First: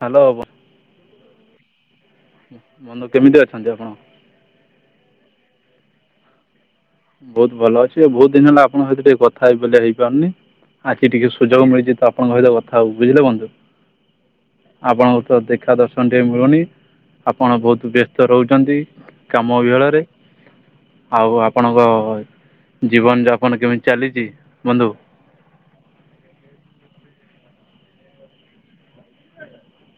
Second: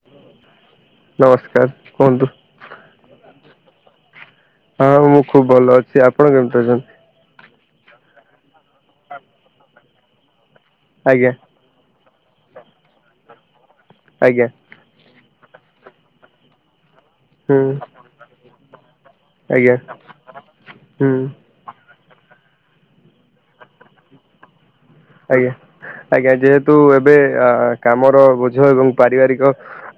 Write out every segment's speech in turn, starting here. Hello, ନମସ୍କାର କୁହନ୍ତୁ ବନ୍ଧୁ କେମିତି ଅଛନ୍ତି ଆପଣ? ହଁ, ମୁଁ ଖୁବ ଭଲ ଅଛି। ଆପଣ କେମିତି ଅଛନ୍ତି? ବହୁତ ଭଲ ଅଛି। ବହୁତ ଦିନ ହେଲା ଆପଣଙ୍କ ସହିତ ଟିକେ କଥା ହେଇବି ବୋଲି ହେଇପାରୁନି? ଆଖି ଟିକେ ଆଜ୍ଞା ସୁଯୋଗ ମିଳିଛି। ତ ଆପଣଙ୍କ ସହିତ କଥା ହବାକୁ, ବୁଝିଲେ ବନ୍ଧୁ। ଆଜ୍ଞା। ଆପଣଙ୍କୁ ତ ଦେଖା ଦର୍ଶନ ଟେ ମିଳୁନି। ଆପଣ ହୁଁ ବହୁତ ବ୍ୟସ୍ତ ରହୁଛନ୍ତି। କାମ ଆଜ୍ଞା ବିହଳରେ ହୁଁ ଆଉ ଆପଣଙ୍କ ଜୀବନଯାପନ କେମିତି ଚାଲିଚି ବନ୍ଧୁ? ଆଜ୍ଞା, ଆଜ୍ଞା ଯେହେତୁ, ଏବେ ଆ କାମର ବୋଝ ଏବଂ ପାରିବାରିକ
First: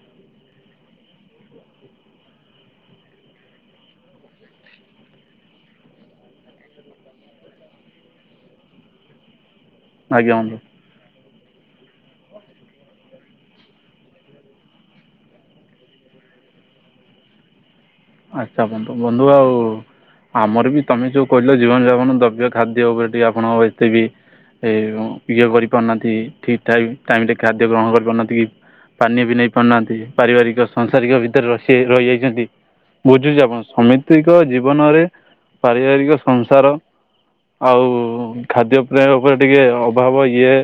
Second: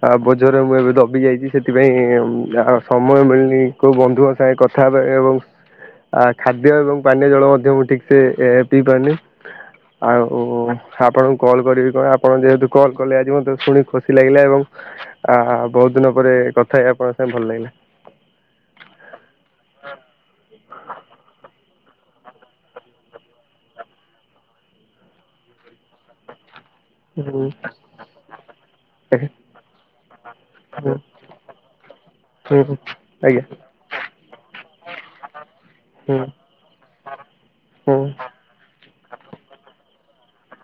ଆ ବୋଝରେ ମୁଁ ଏବେ ଦବି ଯାଇଛି। ସେଥିପାଇଁ ଆ ସମୟ ମିଳିନି କ ବନ୍ଧୁଙ୍କ ସାଙ୍ଗ କଥ ଥା ହେବେ ଏବଂ ଖାଦ୍ୟ ଏବଂ ପାନୀୟ ଜଳ ମଧ୍ୟ ମୁଁ ଠିକ୍ସେ ପିଇପାରୁନି, ଆଜ୍ଞା ଆଉ-ଉ ବନ୍ଧୁ। ଆପଣଙ୍କୁ କଲ୍ କରିବି କଣ, ଆପଣ ଯେହେତୁ କଲ୍ କଲେ ଆଜି ମତେ ଶୁଣି ଖୁସି ଲାଗିଲା ଏବଂ ଆ, ବହୁତ ଦିନ ପରେ କଥା ହେଇ ଆପଣଙ୍କ ସାଙ୍ଗେ ଭଲ ଲାଗିଲା। ଆଚ୍ଛା, ବନ୍ଧୁ ଆଉ ଆମର ବି ତମେ ଯୋଉ କହିଲ ଜୀବନ ଯାପନ ଦ୍ରବ୍ୟ ଖାଦ୍ୟ ଉପରେ ଆପଣ ଏତେ ବି ଏ ଇଏ କରି ପାରୁନାହାନ୍ତି। ଠିକ୍ ଟାଇମ୍ ମ ରେ ଖାଦ୍ୟ ଗ୍ରହଣ କରିପାରୁନାହାନ୍ତି, କି ପାନୀୟ ହୁଁ ବି ନେଇ ପାରୁନାହାଁନ୍ତି ପାରିବାରିକ ହୁଁ ସଂସାରିକ ଭିତରେ ସେ ରହିଯାଇଛନ୍ତି। ହୁଁ ହୁଁ ବୁଝୁଛି ଆଜ୍ଞା ଆପଣ ସମିତିକ ଜୀବନରେ ହୁଁ ପାରିବାରିକ ସଂସାର ହୁଁ ଆଉ-ଉ ଖାଦ୍ୟ ପ୍ରେୟ ଉପରେ ଟିକେ ଅଭାବ ଇଏ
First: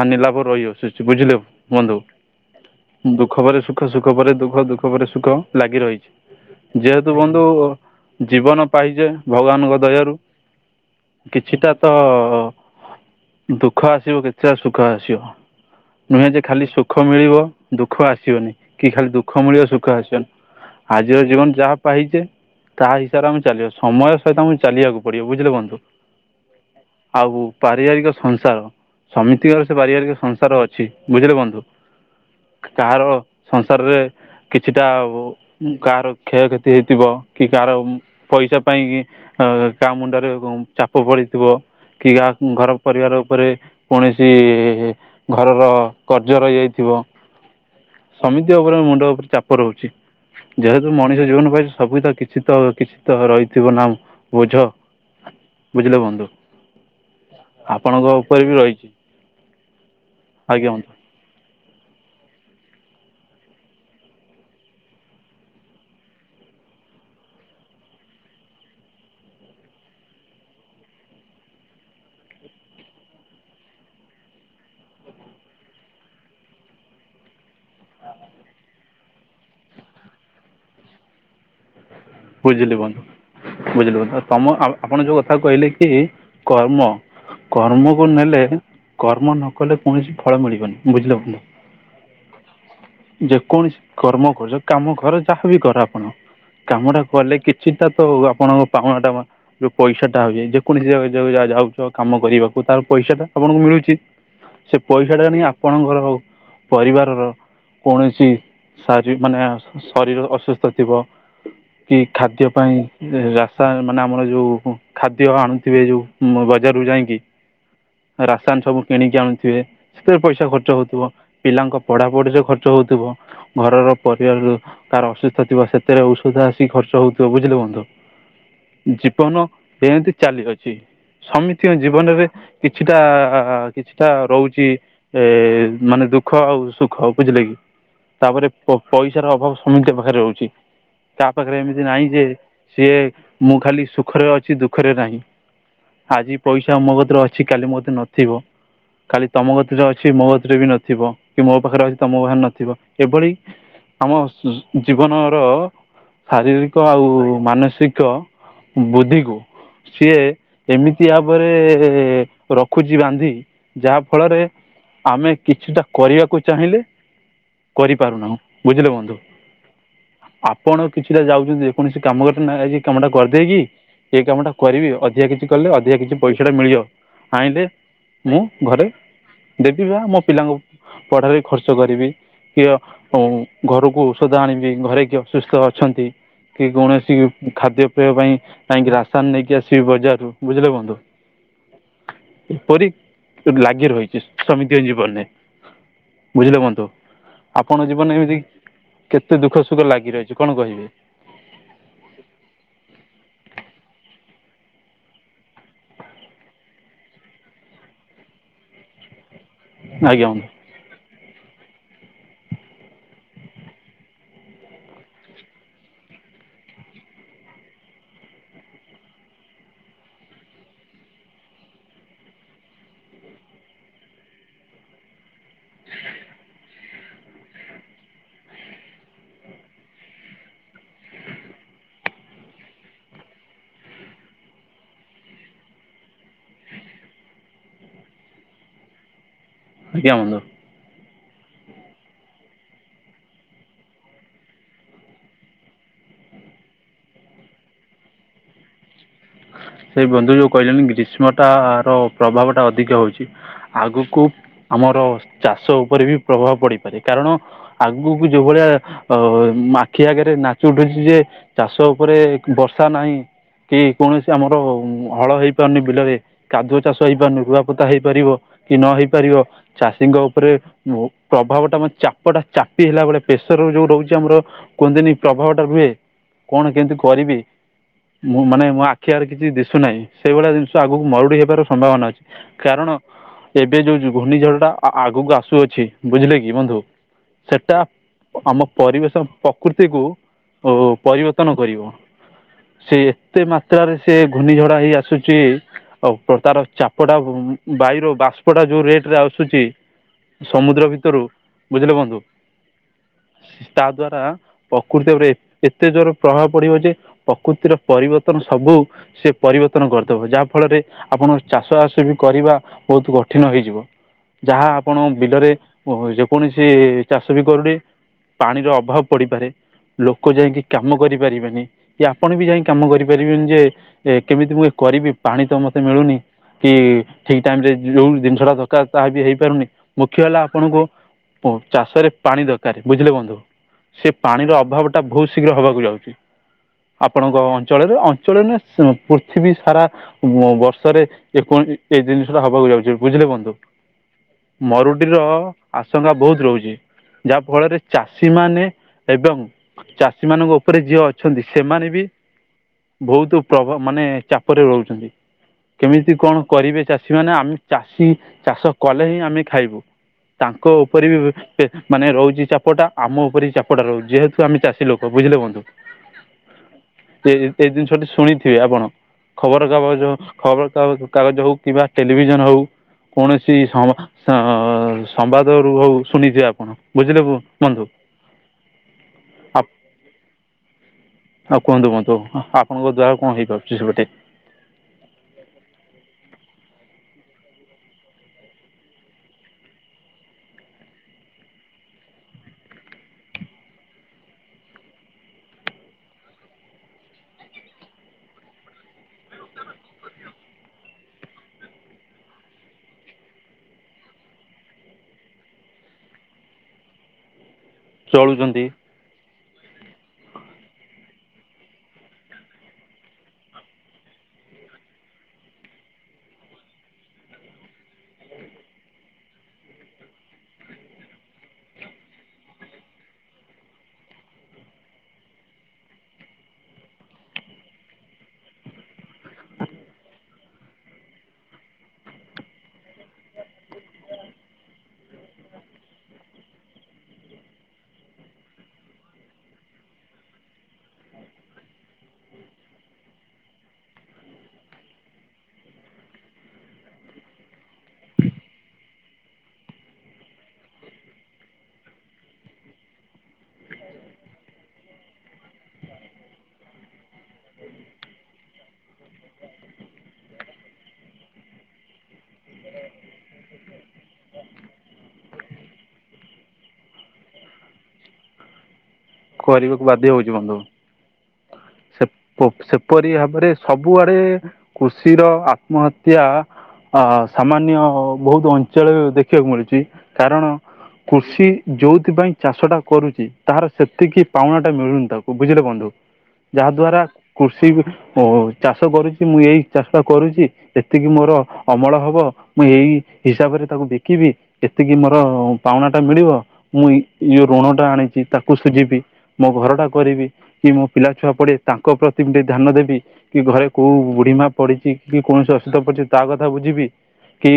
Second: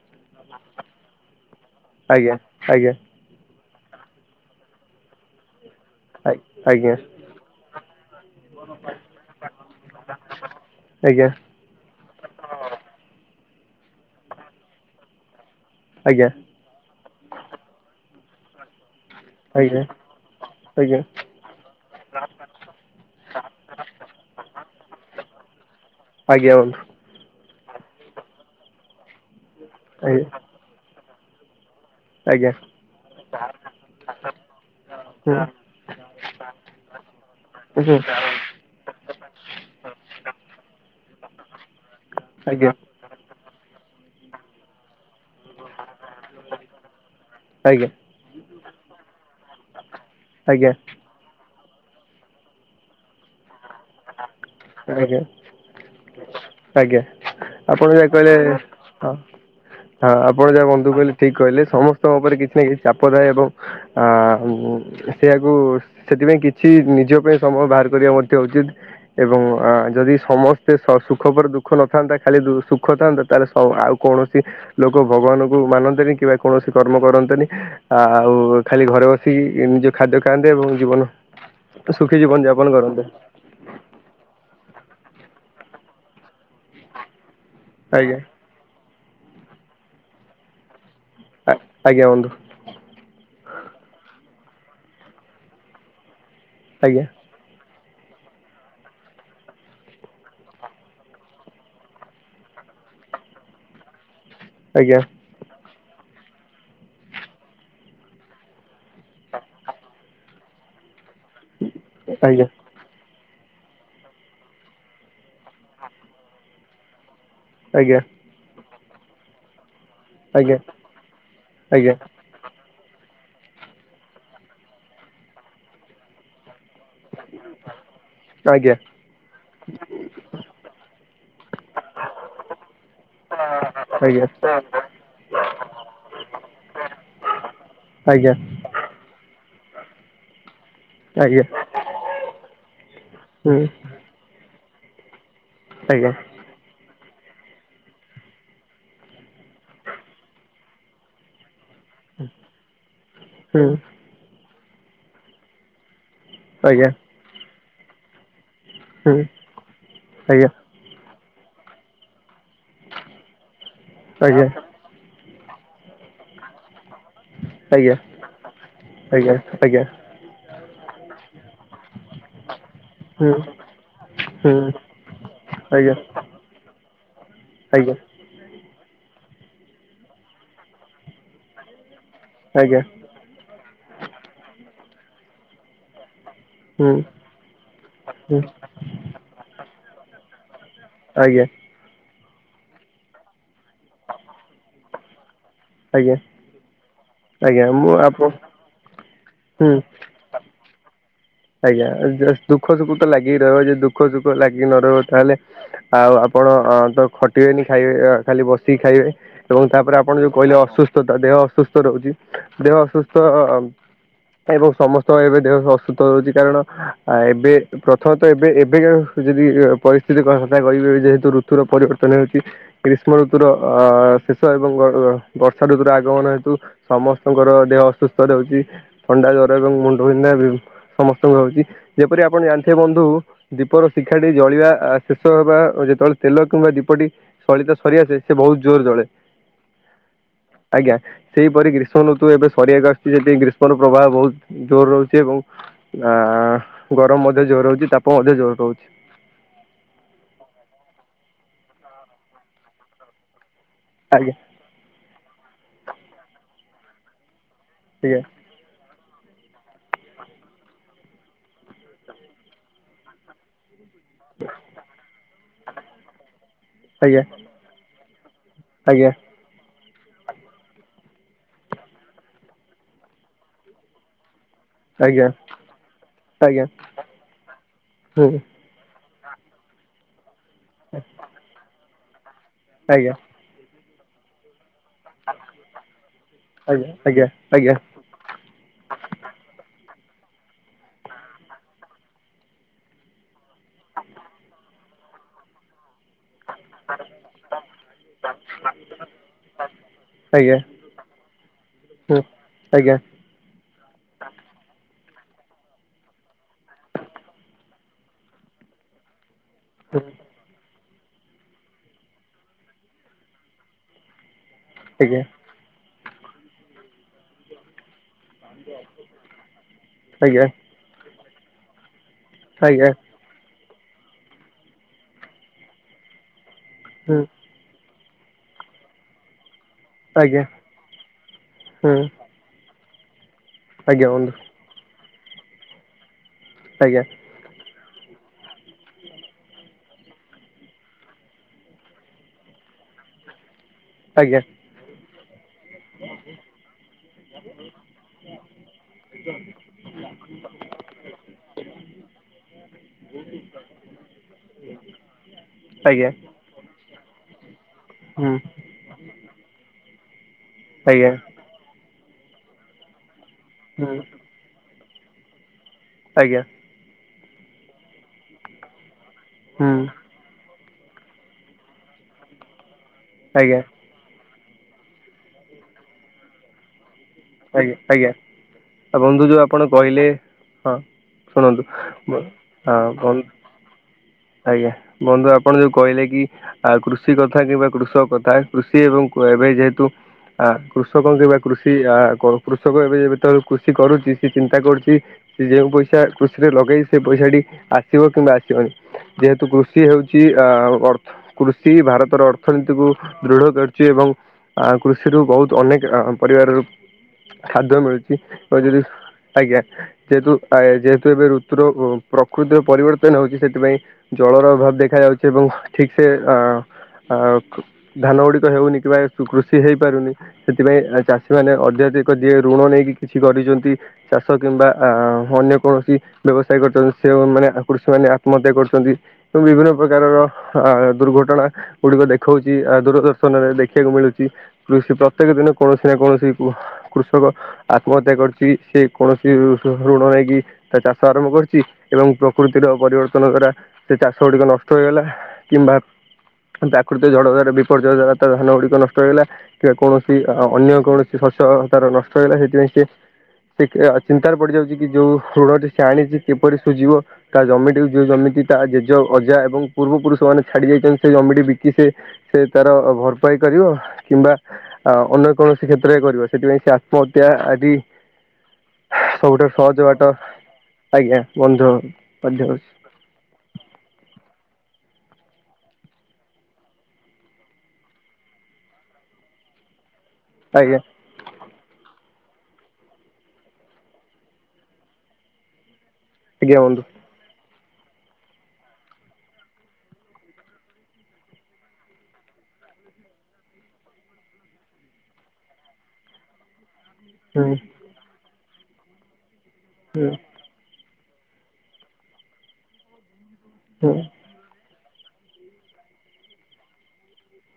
ହାନି ଲାଭ ରହି ଆସୁଚି ବୁଝିଲୁ ବନ୍ଧୁ। ଆଜ୍ଞା ଆଜ୍ଞା। ଦୁଃଖ ପରେ ସୁଖ ସୁଖ ପରେ ଦୁଃଖ ଦୁଃଖ ପରେ ସୁଖ ଲାଗି ରହିଚି। ଆଇ ଯେହେତୁ ବନ୍ଧୁ ଜୀବନ ପାଇଚେ ଭଗବାନଙ୍କ ଦୟାରୁ ଆଜ୍ଞା କିଛିଟା ତ ଦୁଃଖ ଆସିବ କିଛିଟା ସୁଖ ଆସିବ ଆଜ୍ଞା ନୁହେଁ ଯେ ଖାଲି ସୁଖ ମିଳିବ ଦୁଃଖ ଆସିବନି କି ଖାଲି ଦୁ ଖ ମିଳିବ ଆଜ୍ଞା ସୁଖ ଆସିଅନି ଆଜ୍ଞା ଆଜିର ଜୀବନ ଯାହା ପାଇଚେ ତାହା ହିସାବରେ ଆମେ ଚାଲିବା ସମୟ ସହିତ ଆମକୁ ଚାଲିବାକୁ ପଡିବ ବୁଝିଲେ ବନ୍ଧୁ। ଆଜ୍ଞା ବନ୍ଧୁ। ଆଉ ପାରିବାରିକ ସଂସାର ସମିତିଙ୍କର ସେ ପାରିବାରିକ ଆଜ୍ଞା ସଂସାର ଅଛି ବୁଝିଲେ ବନ୍ଧୁ। ଆଜ୍ଞା କାହାର ସଂସାରରେ କିଛିଟା ବୋ ହୁଁ ଉଁ କାହାର କ୍ଷୟକ୍ଷତି ହେଇଥିବ କି କାହାର ହୁଁ ମ୍ ପଇସା ପାଇଁକି ଅଁ କା ମୁୁଣ୍ଡରେ ଗଁ ଚାପ ପଡିଥିବ କି କା ଆଜ୍ଞା ଘର ଆଜ୍ଞା ପରିବାର ଉପରେ କୌଣସି ଘରର କର୍ଜ ରହିଯାଇଥିବ ସମିତିକ ଉପରେ ମୁଣ୍ଡ ଉପରେ ଚାପ ରହୁଚି। ଆଜ୍ଞା। ଯୋଉ ମଣିଷ ଜୀବନ ପାଇଚୁ ସବୁ ତ କିଛି ତ କିଛି ତ ରହିଥିବ ନା ବୋଝ ଆଜ୍ଞା ବୁଝିଲ ବନ୍ଧୁ। ଆଜ୍ଞା ଆପଣ ଆପଣଙ୍କ ଯାହା କହିଲେ ଉପରେ ବି ହଁ ରହିଛି ହଁ ଆପଣ ଯାହା ବନ୍ଧୁ କହିଲେ ଠିକ କହିଲେ ସମସ୍ତଙ୍କ ଉପରେ କିଛି ନା କିଛି ଚାପ ଥାଏ ଏବଂ ଆ ମଁ ସେୟକୁ ସେଥିପାଇଁ କିଛି ନିଜ ପାଇଁ ସମୟ ବାହାର କରିବା ମଧ୍ୟ ଉଚିତ୍। ଏବଂ ଯଦି ସମସ୍ତେ ସ ସୁଖ ପରେ ଦୁଃଖ ନଥାନ୍ତା ଖାଲି ଦୁ ସୁଖ ଥାନ୍ତା ତାହେଲେ ସ ଆଉ କୌଣସି ଲୋକ ଭଗବାନଙ୍କୁ ମାନନ୍ତିନି କିମ୍ବା କୌଣସି କର୍ମ କରନ୍ତେନି ଆଉ ଖାଲି ଘରେ ବସିକି ନିଜ ଖାଦ୍ୟ ଖାଆନ୍ତେ ଏବଂ ଜୀବନ ତ ସୁଖି ଜୀବନ ଜାପାନ କରନ୍ତେ। ବୁଝିଲୁ ତ ତମ ଆ ଆପଣ ଯୋଉ କଥା କହିଲେ କି କର୍ମ କର୍ମକୁ ଆଜ୍ଞା ନେଲେ କର୍ମ ନ କଲେ କୌଣସି ଫଳ ମିଳିବନି। ବୁଝିଲ ବନ୍ଧୁ। ଆଜ୍ଞା ବନ୍ଧୁ ଯେକୌଣସି କର୍ମ କରୁଚ କାମ କର ଯାହାବି କର ଆପଣ କାମଟା ଆଜ୍ଞା କଲେ କିଛିଟା ତ ଆପଣଙ୍କ ପାଉଣା ଟା ମା ଯୋଉ ପଇସା ଟା ଆଉଚି ଯେକୌଣସି ଜୋ ଜୋ ଜା ଯାଉଚ କାମ କରିବାକୁ ତାର ପଇସା ଟା ଆପଣଙ୍କୁ ମିଳୁଚି ସେ ଆଜ୍ଞା ପଇସା ଟା ନେଇ ଆପଣଙ୍କର ପରିବାରର କୌଣସି ଶାରୀ ମାନେ ଶ ଶରୀର ଅସୁସ୍ଥ ଥିବ କି ଆଜ୍ଞା ଖାଦ୍ୟ ପାଇଁ ରାସା ମାନେ ଆମର ଯୋଉ ଖାଦ୍ୟ ଆଣୁଥିବେ ଯୋଉ ମୋବାଇଲ ଜାରକୁ ଯାଇଁକି ଆଜ୍ଞା। ରାସାନ ସବୁ କିଣିକି ଆଣୁଥିବେ ସେଥିରେ ପଇସା ଆଜ୍ଞା ଖର୍ଚ୍ଚ ହଉଥିବ ପିଲାଙ୍କ ଆଜ୍ଞା ପଢାପଢିରେ ଖର୍ଚ୍ଚ ଚ ହଉଥିବ ଘରର ପରିବାରର କାହାର ଅସୁସ୍ଥ ଥିବ ସେଥିରେ ଔଷଧ ଆସ କି ଖର୍ଚ୍ଚ ହଉଥିବ ବୁଝିଲେ ବନ୍ଧୁ ଆଜ୍ଞା ଜୀବନ ଏମିତି ଚାଲିଅଛି। ସମିତିଙ୍କ ଜୀବନରେ କିଛିଟା କିଛିଟା ଆଜ୍ଞା ରହୁଚି ଏ ମାନେ ଦୁଃଖ ଆଉ ସୁଖ ବୁଝିଲେ କି? ଆଜ୍ଞା। ଓ ପଇସାର ଅଭାବ ସମିତିକ ପାଖରେ ରହୁଚି। ତା ଆଜ୍ଞା ପାଖରେ ଏମିତି ନାହିଁ ଯେ ସିଏ ମୁଁ ହୁଁ ଖାଲି ସୁଖରେ ଅଛି ଦୁଃଖରେ ନାହିଁ। ଆଜ୍ଞା ଆଜି ପଇସା ମୋ କତିରେ ଅଛି କାଲି ମୋ କତିରେ ନଥିବ। କାଲି ତମ କତିରେ ରେ ଅଛି ମୋ କତିରେ ବି ନଥିବ କି ମୋ ପାଖରେ ଅ ତମ ପାଖରେ ନଥିବ ଏଭଳି ହୁଁ ତମ ଶ ଜୀବନର ଶାରୀରିକ ଆଜ୍ଞା ଆଉ ମାନସିକ ହୁଁ ବୁଦ୍ଧିକୁୁ ସିଏ ଆଜ୍ଞା ଏମିତି ଆବରେ ରଖୁଛି ବାନ୍ଧି ଯାହା ଫଳରେ ଆଜ୍ଞା ଆମେ କିଛିଟା କରିବାକୁ ଚାହିଁଲେ। ଆଜ୍ଞା କରିପାରୁନାହୁଁ ଆଜ୍ଞା ଆଜ୍ଞା। କଣ କିଛିଟା ଯାଉଛନ୍ତି। କୌଣସି କାମ କରୁଥିନୀ ନା ଆଜି କାମଟା ହୁଁ କରିଦେଇକି ଏଇ କାମଟା ହୁଁ କରିବି ଅଧିକା କିଛି କଲେ ଆଜ୍ଞା ଅଧିକା କିଛି। ପଇସାଟା ମିଳିବ ଚାହିଁଲେ। ଆଜ୍ଞା ମୁଁ ଘରେ ଦେବି ବା ମୋ ପିଲାଙ୍କ ପଢାରେ ଖର୍ଚ୍ଚ କରିବି କି ଅ। ଆଜ୍ଞା ଅଉଁ ଘରକୁ ଔଷଧ ଆଣିବି ଘରେ କିଏ ଅସୁସ୍ଥ ଅଛନ୍ତି। କି ହୁଁ କୌଣସି ଖାଦ୍ୟ ପେୟ ପାଇଁ ହୁଁ ଯାଇଁକି ରାସନ ନେଇକି ଆସିବି ବଜାରରୁୁ ବୁଝିଲେ ବନ୍ଧୁ। ଆଜ୍ଞା। ଏପରି ଲାଗି ରହିଛି ସମସ୍ତିଙ୍କ ଜୀବନରେ। ଆଜ୍ଞା ବୁଝିିଲେ ବନ୍ଧୁ ଆଜ୍ଞା ଆପଣ ମୁଁ ଜୀବନ ଏମିତି କେତେ ଦୁଃଖ ହୁଁ ସୁଖ ଲାଗି ରହି ଚି କଣ କହିବେ? ଆଜ୍ଞା ଦ ଦୁଃଖ ସୁଖ ତ ଲାଗିିକି ରହିବ ଯଦି ଦୁଃଖ ସୁଖ ଲାଗିକି ନ ରହିବ ତାହେଲେ। ଆଉ ଆପଣ ତ ଖଟିବେନି ଖାଇବେ ଅ ଖାଲି ବସିକି ଖାଇବେ। ଏବଂ ତାପରେ ଆପଣ ଆଜ୍ଞା ଯୋଉ ବନ୍ଧୁ କହିଲେ ଅସୁସ୍ଥତା ଦେହ ଅସୁସ୍ଥ ରହୁଛି ଦେହ ଅସୁସ୍ଥ। ଏବଂ ସମସ୍ତଙ୍କ ଏବେ ଦେହ ଅସୁସ୍ଥ ରହୁଛି କାରଣ ଆ ଏବେ। ପ୍ରଥମତଃ ଏବେ ଏବେ କା ଯଦି ପରିସ୍ଥିତି କଥା କହିବି ଏବେ ଯେହେତୁ ଋତୁର ପରିବର୍ତ୍ତନ ହେଉଛି। ଗ୍ରୀଷ୍ମ ଋତୁର ଅ ଶେଷ ଏବଂ ଅ ବର୍ଷା ଋତୁର ଆଗମନ ହେତୁ। ସମସ୍ତଙ୍କର ଦେହ ଅସୁସ୍ଥ ରହୁଛି ଥଣ୍ଡା, ଜ୍ଵର ଏବଂ ମୁଣ୍ଡ ବିିନ୍ଧା ବି। ସମସ୍ତଙ୍କୁ ହଉଛି ଯେପରି ଆପଣ ଜାଣିଥିବେ ବନ୍ଧୁ। ଦୀପର ଶିଖାଟି ଜଳିବା ଆ ଶେଷ ହବା ଅ ଯେତେବେଳେ ତେଲ କିମ୍ବା ଦୀପଟି। ସଳିତା ସରିଆସେ ସେ ବହୁତ ଜୋରେ ଜଳେ। ଆଜ୍ଞା ବନ୍ଧୁ। ଆଜ୍ଞା ସେହିପରି ଗ୍ରୀଷ୍ମ ଋତୁ ଏବେ ସରିିବାକୁ ଆସୁଛି ଯଦି ଗ୍ରୀଷ୍ମର ପ୍ରବାହ ବହୁ ଜୋର ରହୁଛି ଏବଂ ଆ ଗରମ ମଧ୍ୟ ଜୋର ରହୁଛି ତାପ ମଧ୍ୟ ଜୋର ରହୁଛି। ସେଇ ବନ୍ଧୁ ଯୋଉ କହିଲନି ଗ୍ରୀଷ୍ମଟା ର ପ୍ରଭାବ ଟା ଅଧିକା ହଉଛି ଆଗକୁ। ଆଜ୍ଞା ଆମର ଚାଷ ଉପରେ ବି ପ୍ରଭାବ ପଡିପାରେ କାରଣ ଆଗକୁ ଯୋଉ ଭଳିଆ। ଅମ ଆଖି ଆଗରେ ନାଚି ଉଠୁଛି ଯେ ଚାଷ ଉପରେ ବର୍ଷା ନାହିଁ। କି କୌଣସି ଆମର ଉଁ ହଳ ହେଇପାରୁନି ବିଲରେ କାଦୁଅ ଚାଷ ଆଜ୍ଞା ଆଜ୍ଞା ହେଇପାରୁନି ରୁଆପୋତା ହେଇପାରିବ। କି ନ ହେଇ ଆଜ୍ଞା ପାରିବ ଚାଷୀଙ୍କ ଉପରେ। ଓ ପ୍ରଭାବ ଟା ଆମ ଚାପଟା ଚାପି ହେଲା ବେଳେ ପ୍ରେସର ଯୋଉ ରହୁଛି ଆମର। କୁହନ୍ତିନୀ ଆଜ୍ଞା ପ୍ରଭାବଟା ରୁହେ ଆଜ୍ଞା କଣ କେମିତି କରିବି ହୁଁ ମୁଁ ମାନେ ମୁଁ ଆ ଖିଆରେ କିଛି ଦିଶୁନାହିଁ ସେଇଭଳିଆ ଜିନିଷ ଆଗକୁ ମରୁଡ଼ି ହେବାର ସମ୍ଭାବନା ଅଛି କାରଣ। ଆଜ୍ଞା ଏବେ ଯୋଉ ଯୋଉ ଘୂର୍ଣ୍ଣିଝଡ଼ଟା ଆ-ଆଗକୁ ଆସୁଅଛି ବୁଝିଲେ କି ବନ୍ଧୁ ଆଜ୍ଞା ଆଜ୍ଞା ସେଟା। ଆମ ପରିବେଶ ପକୃତିକୁ ଅ ପରିବର୍ତ୍ତନ କରିବ। ସେ ଏତେ ମାତ୍ରାରେ ସେ ଘୂର୍ଣ୍ଣିଝଡା ହେଇ ଆସୁଛି ଆଉ ତ ତାର। ଚାପଟା ବୁଁ ବାୟୁର ବାଷ୍ପଟା ଯୋଉ ରେଟରେ ଆସୁଛି। ଆଜ୍ଞା ଆଜ୍ଞା ସମୁଦ୍ର ଭିତରୁ ବୁଝିଲେ ବନ୍ଧୁ ହୁଁ ଆଜ୍ଞା ହୁଁ ଆଜ୍ଞା ଆଜ୍ଞା ତା ଦ୍ଵାରା। ପ୍ରକୃତି ଉପରେ ଏ-ଏତେ ଜୋର ପ୍ରଭାବ ପଡିବ ଯେ ପ୍ରକୃତିର ପରିବ ତନ ସବୁ ସେ ପରିବର୍ତ୍ତନ ଆଜ୍ଞା କରିଦେବ ଯାହାଫଳରେ। ଆପଣ ଚାଷବାସ ବି କରିବା ବହୁତ କଠିନ ହେଇଯିବ ଯାହା ଆପଣ ବିଲରେ। ଓ ଯେକୌଣସି ଚାଷ ବି କରୁଡି ପାଣିର ଅଭାବ ପଡିପାରେ ଲୋକ ଯାଇକି। କାମ କରିପାରିବେନି କି ଆପଣ ବି ଯାଇ କାମ କରି ପାରିବେନି ଯେ ଏ କେମିତି ମୁଁ କରିବି ପାଣି ତ ମତେ ମିଳୁନି କି ହୁଁ ଠି ଟାଇମ ରେ ଯୋଉ ଜିନିଷ ଟା ଦରକାର ତାହା ବି ହେଇପାରୁନି। ମୁଖ୍ୟ ହେଲା ଆଜ୍ଞା ଆପଣଙ୍କୁ ଉ ହୁଁ ଚାଷରେ ପାଣି ଦରକାରେ ବୁଝିଲେ ବନ୍ଧୁ ଆଜ୍ଞା ସେ ବନ୍ଧୁ ଆଜ୍ଞା ପାଣିର ଅଭାବ। ଟା ବହୁତ ଶୀଘ୍ର ହବାକୁ ଯାଉଛି ଆଜ୍ଞା ଆଜ୍ଞା ହୁଁ ଆଜ୍ଞା ହୁଁ ଆଜ୍ଞା ହୁଁ ଆପଣଙ୍କ ଅ ଅଞ୍ଚଳରେ ଅଞ୍ଚଳ ନୁହେଁ ସ ପୃଥିବୀ ସାରା। ଉଁ ବର୍ଷାରେ ଏ କୌଣ ଏ ଜିନିଷ ଟା ହବାକୁ ଯାଉଛି ବୁଝିଲେ ବନ୍ଧୁ। ଆଜ୍ଞା। ମରୁଡ଼ିର ଆଶଙ୍କା ବହୁତ ରହୁଛି ଯାହା ଫଳରେ ଚାଷୀ ମାନେ ଏବଂ ଚାଷୀମାନଙ୍କ ଉପରେ ଜିଏ ଅଛନ୍ତି ସେମାନେ ବି ବହୁତ ପ୍ରଭ ମାନେ ଚାପରେ ରହୁଛନ୍ତି କେମିତି କଣ କରିବେ ଚାଷୀ ମାନେ ଆମେ ଚାଷୀ ଚାଷ କଲେ ହିଁ ଆମେ ଖାଇବୁ ତାଙ୍କ ଉପରେ ବି ମାନେ ରହୁଛି ଚାପଟା ଆମ ଉପରେ ଚାପଟା ରହୁଛି ଯେହେତୁ ଆମେ ଚାଷୀ ଲୋକ ବୁଝିଲେ ବନ୍ଧୁ ଆଜ୍ଞା ଏଇ ଜିନିଷଟି ଶୁଣିଥିବେ ଆପଣ ଖବର କାଗଜ ଖବର କାଗଜ ହଉ କିମ୍ବା ଟେଲିଭିଜନ ହଉ କୌଣସି ସମ ଅ ସମ୍ବାଦରୁ ହଉ ଶୁଣିଛି ଆପଣ ବୁଝିଲେ ପୁ ଆଜ୍ଞା ଆଜ୍ଞା ଆଉ ବନ୍ଧୁ ଯୋଉ ଆପଣ କହିଲେ ହଁ ଆଉ ଶୁଣନ୍ତୁ। କୁହନ୍ତୁ ବନ୍ଧୁ ଆପଣଙ୍କ ଦ୍ଵାରା ହଁ କଣ ହେଇପାରୁୁଚି ଟେ ଆଜ୍ଞା ବନ୍ଧୁ ଆପଣ ଯୋଉ କହିଲେ କି ଆ କୃଷି କଥା କିମ୍ବା କୃଷକ କଥା କୃଷି ଏବଂ ଏବେ ଯେହେତୁ ଆ କୃଷକ କି ବା କୃଷି ଆ କୃଷକ ଏବେ ଯେବେ ତବେଳେ କୃଷି କରୁଛି ସେ ଚିନ୍ତା କରୁଛି। ସେ ଯେଉଁ ପଇସା କୃଷିରେ ଲଗେଇ ସେ ପଇସାଟି ଆସିବ କିମ୍ବା ଆସିବନି ଯେହେତୁ କୃଷି ହେଉଛି ଅ ଅର୍ଥ କୃଷି ଭାରତର ଅର୍ଥନୀତିକୁ ଦୃଢ କରିଛି ଏବଂ ଆ କୃଷିରୁୁ ବହୁତ ଅନେକ ପରିବାର ର ଖାଦ୍ୟ ମିଳୁଛି ଏବଂ ଚଳୁଛନ୍ତି ଯଦି ଆଜ୍ଞା ଯେହେତୁ ଯେହେତୁ ଏବେ ଋତୁର ପ୍ରକୃତିର ପରିବର୍ତ୍ତନ ହଉଛି ସେଥିପାଇଁ ଜଳର ଅଭାବ ଦେଖାଯାଉଛି ଏବଂ ଠିକ ସେ ଅ ଧାନ ଗୁଡିକ ହେଉନି କିବ୍ବ କୃଷି ହେଇପାରୁନି। ସେଥିପାଇଁ ଚାଷୀ ମାନେ ଅଧଧିକ ଯିଏ ଋଣ ନେଇକି କିଛି କରିଛନ୍ତି। ଚାଷ କିମ୍ବା ଅନ୍ୟ କୌଣସି ଫେ ବ୍ୟବସାୟ କରୁଛନ୍ତି ସେମାନମ ମନେ କୃଷି ମାନେ ଆତ୍ମହତ୍ୟା କରୁଛନ୍ତି। ଛନ୍ତି ଏବଂ ବିଭିନ୍ନ ପ୍ରକାରର ଅ ଦୁର୍ଘଟଣା ଗୁଡିକ ଦେଖଉଛି ଆ ଦୂରଦର୍ଶନ ରେ ଦେଖିବାକୁ ମିଳୁଛି। କୃଷି ପ୍ରତ୍ୟେକ ଦିନ କୌଣସି ନା କୌଣସି କୃଷକ ଆତ୍ମହତ୍ୟା କରିଛି ସେ କୌଣସି ଋଣ ନେଇକି ତା ଚାଷ ଆରମ୍ଭ କରିଛି ଏବଂ ପ୍ରକୃତିର ପରିବର୍ତ୍ତନ ଦ୍ଵାରା ସେ ଚାଷ ଗୁଡିକ ନଷ୍ଟ ହେଇଗଲା କିମ୍ବା ପ୍ରାକୃତିକ ଝଡ଼ ଦ୍ୱାରା ବିପର୍ଯ୍ୟୟ ଦ୍ୱାରା ତା ଧାନ ଗୁଡିକ ନଷ୍ଟ ହେଇଗଲା। କିବା କୌଣସି ଅନ୍ୟ କୌଣସି ଶସ୍ୟ ତାର ନଷ୍ଟ ହେଲା ସେଥିପାଇଁ ସିଏ ଚିନ୍ତାରେ ପଡିଯାଉଛି କି ଯୋଉ ଋଣଟି ସେ ଆଣିଛି କିପରି ସୁଝିବ। ତା ଜମିଟି ଯୋଉ ଜମିତି ତା ଜେଜ ଅଜା ଏବଂ ପୂର୍ବ ପୁରୁଷ ମାନେ ଛାଡି ଯାଇଛନ୍ତି ସେ ଜମିଟି ବିକି ସେ ସେ ତାର ଭରପାଇ କରିବ କିମ୍ବା ଅ ଅନ୍ୟ କୌଣସି କ୍ଷେତ୍ରରେ କରିବା ସେଥିପାଇଁ ସେ ଆତ୍ମହତ୍ୟା ଆଜି କରିବାକୁ ବାଧ୍ୟ ହଉଛି ବନ୍ଧୁ ଆଜ୍ଞା ବନ୍ଧୁ ସେ ବାଧ୍ୟ ହଉଛି ପେସେ ଏପରି ଭାବରେ ସବୁଆଡେ କୃଷିର ଆତ୍ମହତ୍ୟା ଅ ସାମାନ୍ୟ ବହୁତ ଅଞ୍ଚଳ ଦେଖିବାକୁ ମିଳୁଛି। କାରଣ ଆଜ୍ଞା କୃଷି ଯୋଉଥିପାଇଁ ଚାଷଟା କରୁଛି ତାହାର ସେ ଏତିକି ପାଉଣା ଟା ମିଳୁନି ତାକୁ ବୁଝିଲେ ବନ୍ଧୁ ଆଜ୍ଞା ଯାହା ବନ୍ଧୁ ଦ୍ଵାରା କୃଷି ଓଚାଷ କରୁଛି ମୁଁ ଏଇ ଚାଷଟା କରୁଛି। ଏତିକି ମୋର ଅମଳ ହବ ମୁଁ ଏଇ ହିସାବରେ ତାକୁ ବିକିବି। ଏତିକି ମୋର ପାଉଣାଟା ମିଳିବ। ମୁଁ ଇଉ ହୁଁ ଋଣ ଟା ଆଣିଛି ତାକୁ ସୁଝିବି ମୋ ଘର ଟା ହୁଁ କରିବି। କି ମୋ ପିଲା ଛୁଆ ପଢି ତାଙ୍କ ପ୍ରତି ଟିକେ ଧ୍ୟାନ ଦେବି କି ଘରେ କୋଉ ହୁଁ ବୁଢୀମା ପଡିଛି କି କୌଣସି ଅସୁିଧା ପଡ଼ିଛି ତା କଥା ବୁଝିବି। କି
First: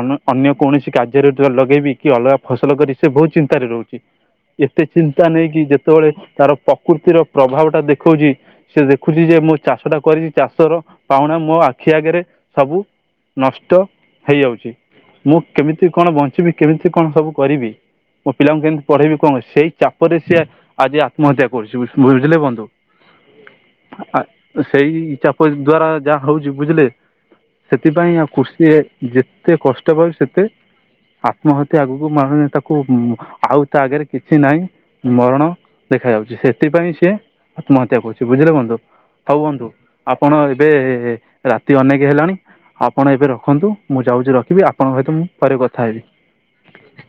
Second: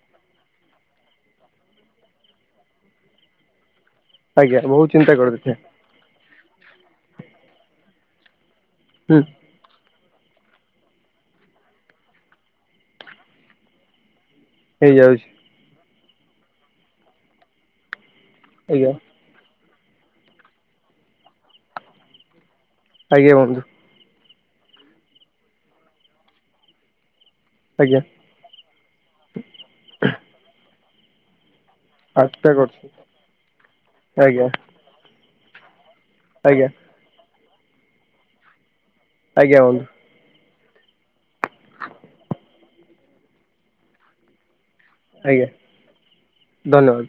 ଅନ୍ୟ କୌଣସି କାର୍ଯ୍ୟରେ ଲଗେଇବି କି ଅଲଗା ଫସଲ କରି ସେ ବହୁତ ଚିନ୍ତାରେ ରହୁଛି। ଆଜ୍ଞା ଏତେ ବହୁ ଚିନ୍ତା କରୁଚି। ନେଇକି ଯେତେବେଳେ ତାର ପ୍ରକୃତିର ପ୍ରଭାବଟା ଦେଖଉଛି ସେ ହୁଁ ଦେଖୁଛି ଯେ ମୁଁ ଚାଷଟା କରିବିଚାଷର ପାହୁଣା ମୋ ଆଖି ଆଗରେ ସବୁ ନଷ୍ଟ ହେଇଯାଉଛି। ହେଇଯାଉଛି ମୁଁ କେମିତି କଣ ବଞ୍ଚିବି କେମିତି କଣ ସବୁ କରିବି? ମୋ ପିଲାଙ୍କୁ କେମିତି ଆଜ୍ଞା ପଢେଇବି କଣ ସେଇ ଚାପ ରେ ସିଏ ଆଜି ଆତ୍ମହତ୍ୟା କରୁଛି ବୁଝିଲେ ବନ୍ଧୁ। ଆଜ୍ଞା ବନ୍ଧୁ। ଆ ସେଇ ଚାପ ଦ୍ଵାରା ଯାହା ହଉଛି ବୁଝିଲେ। ଆଜ୍ଞା ସେଥିପାଇଁ ଆ କୃଷିରେ ଯେତେ କଷ୍ଟ କରୁଛି ସେତେ ଆତ୍ମହତ୍ୟା ଆଗକୁ ମାନୁନେ ଆଠଟା ତାକୁ କରୁଛି ଆଉ ତା ଆଗରେ କିଛି ଆଜ୍ଞା ନାହିଁ। ମରଣ ଦେଖାଯାଉଛି ଆଜ୍ଞା ସେଥିପାଇଁ ସିଏ ଆତ୍ମହତ୍ୟା କରୁଛି ବୁଝିଲେ ବନ୍ଧୁ। ହେଉ ଆଜ୍ଞା ବନ୍ଧୁ ବନ୍ଧୁଆପଣ ଏବେ ରାତି ଅନେକ ହେଲାଣି ଆପଣ ଏବେ ରଖନ୍ତୁ ମୁଁ ଯାଉଛି ରଖିବି ଆପଣଙ୍କ ସହିତ ମୁଁ ଆଜ୍ଞା ପରେ କଥା ହେବି। ଧନ୍ୟବାଦ।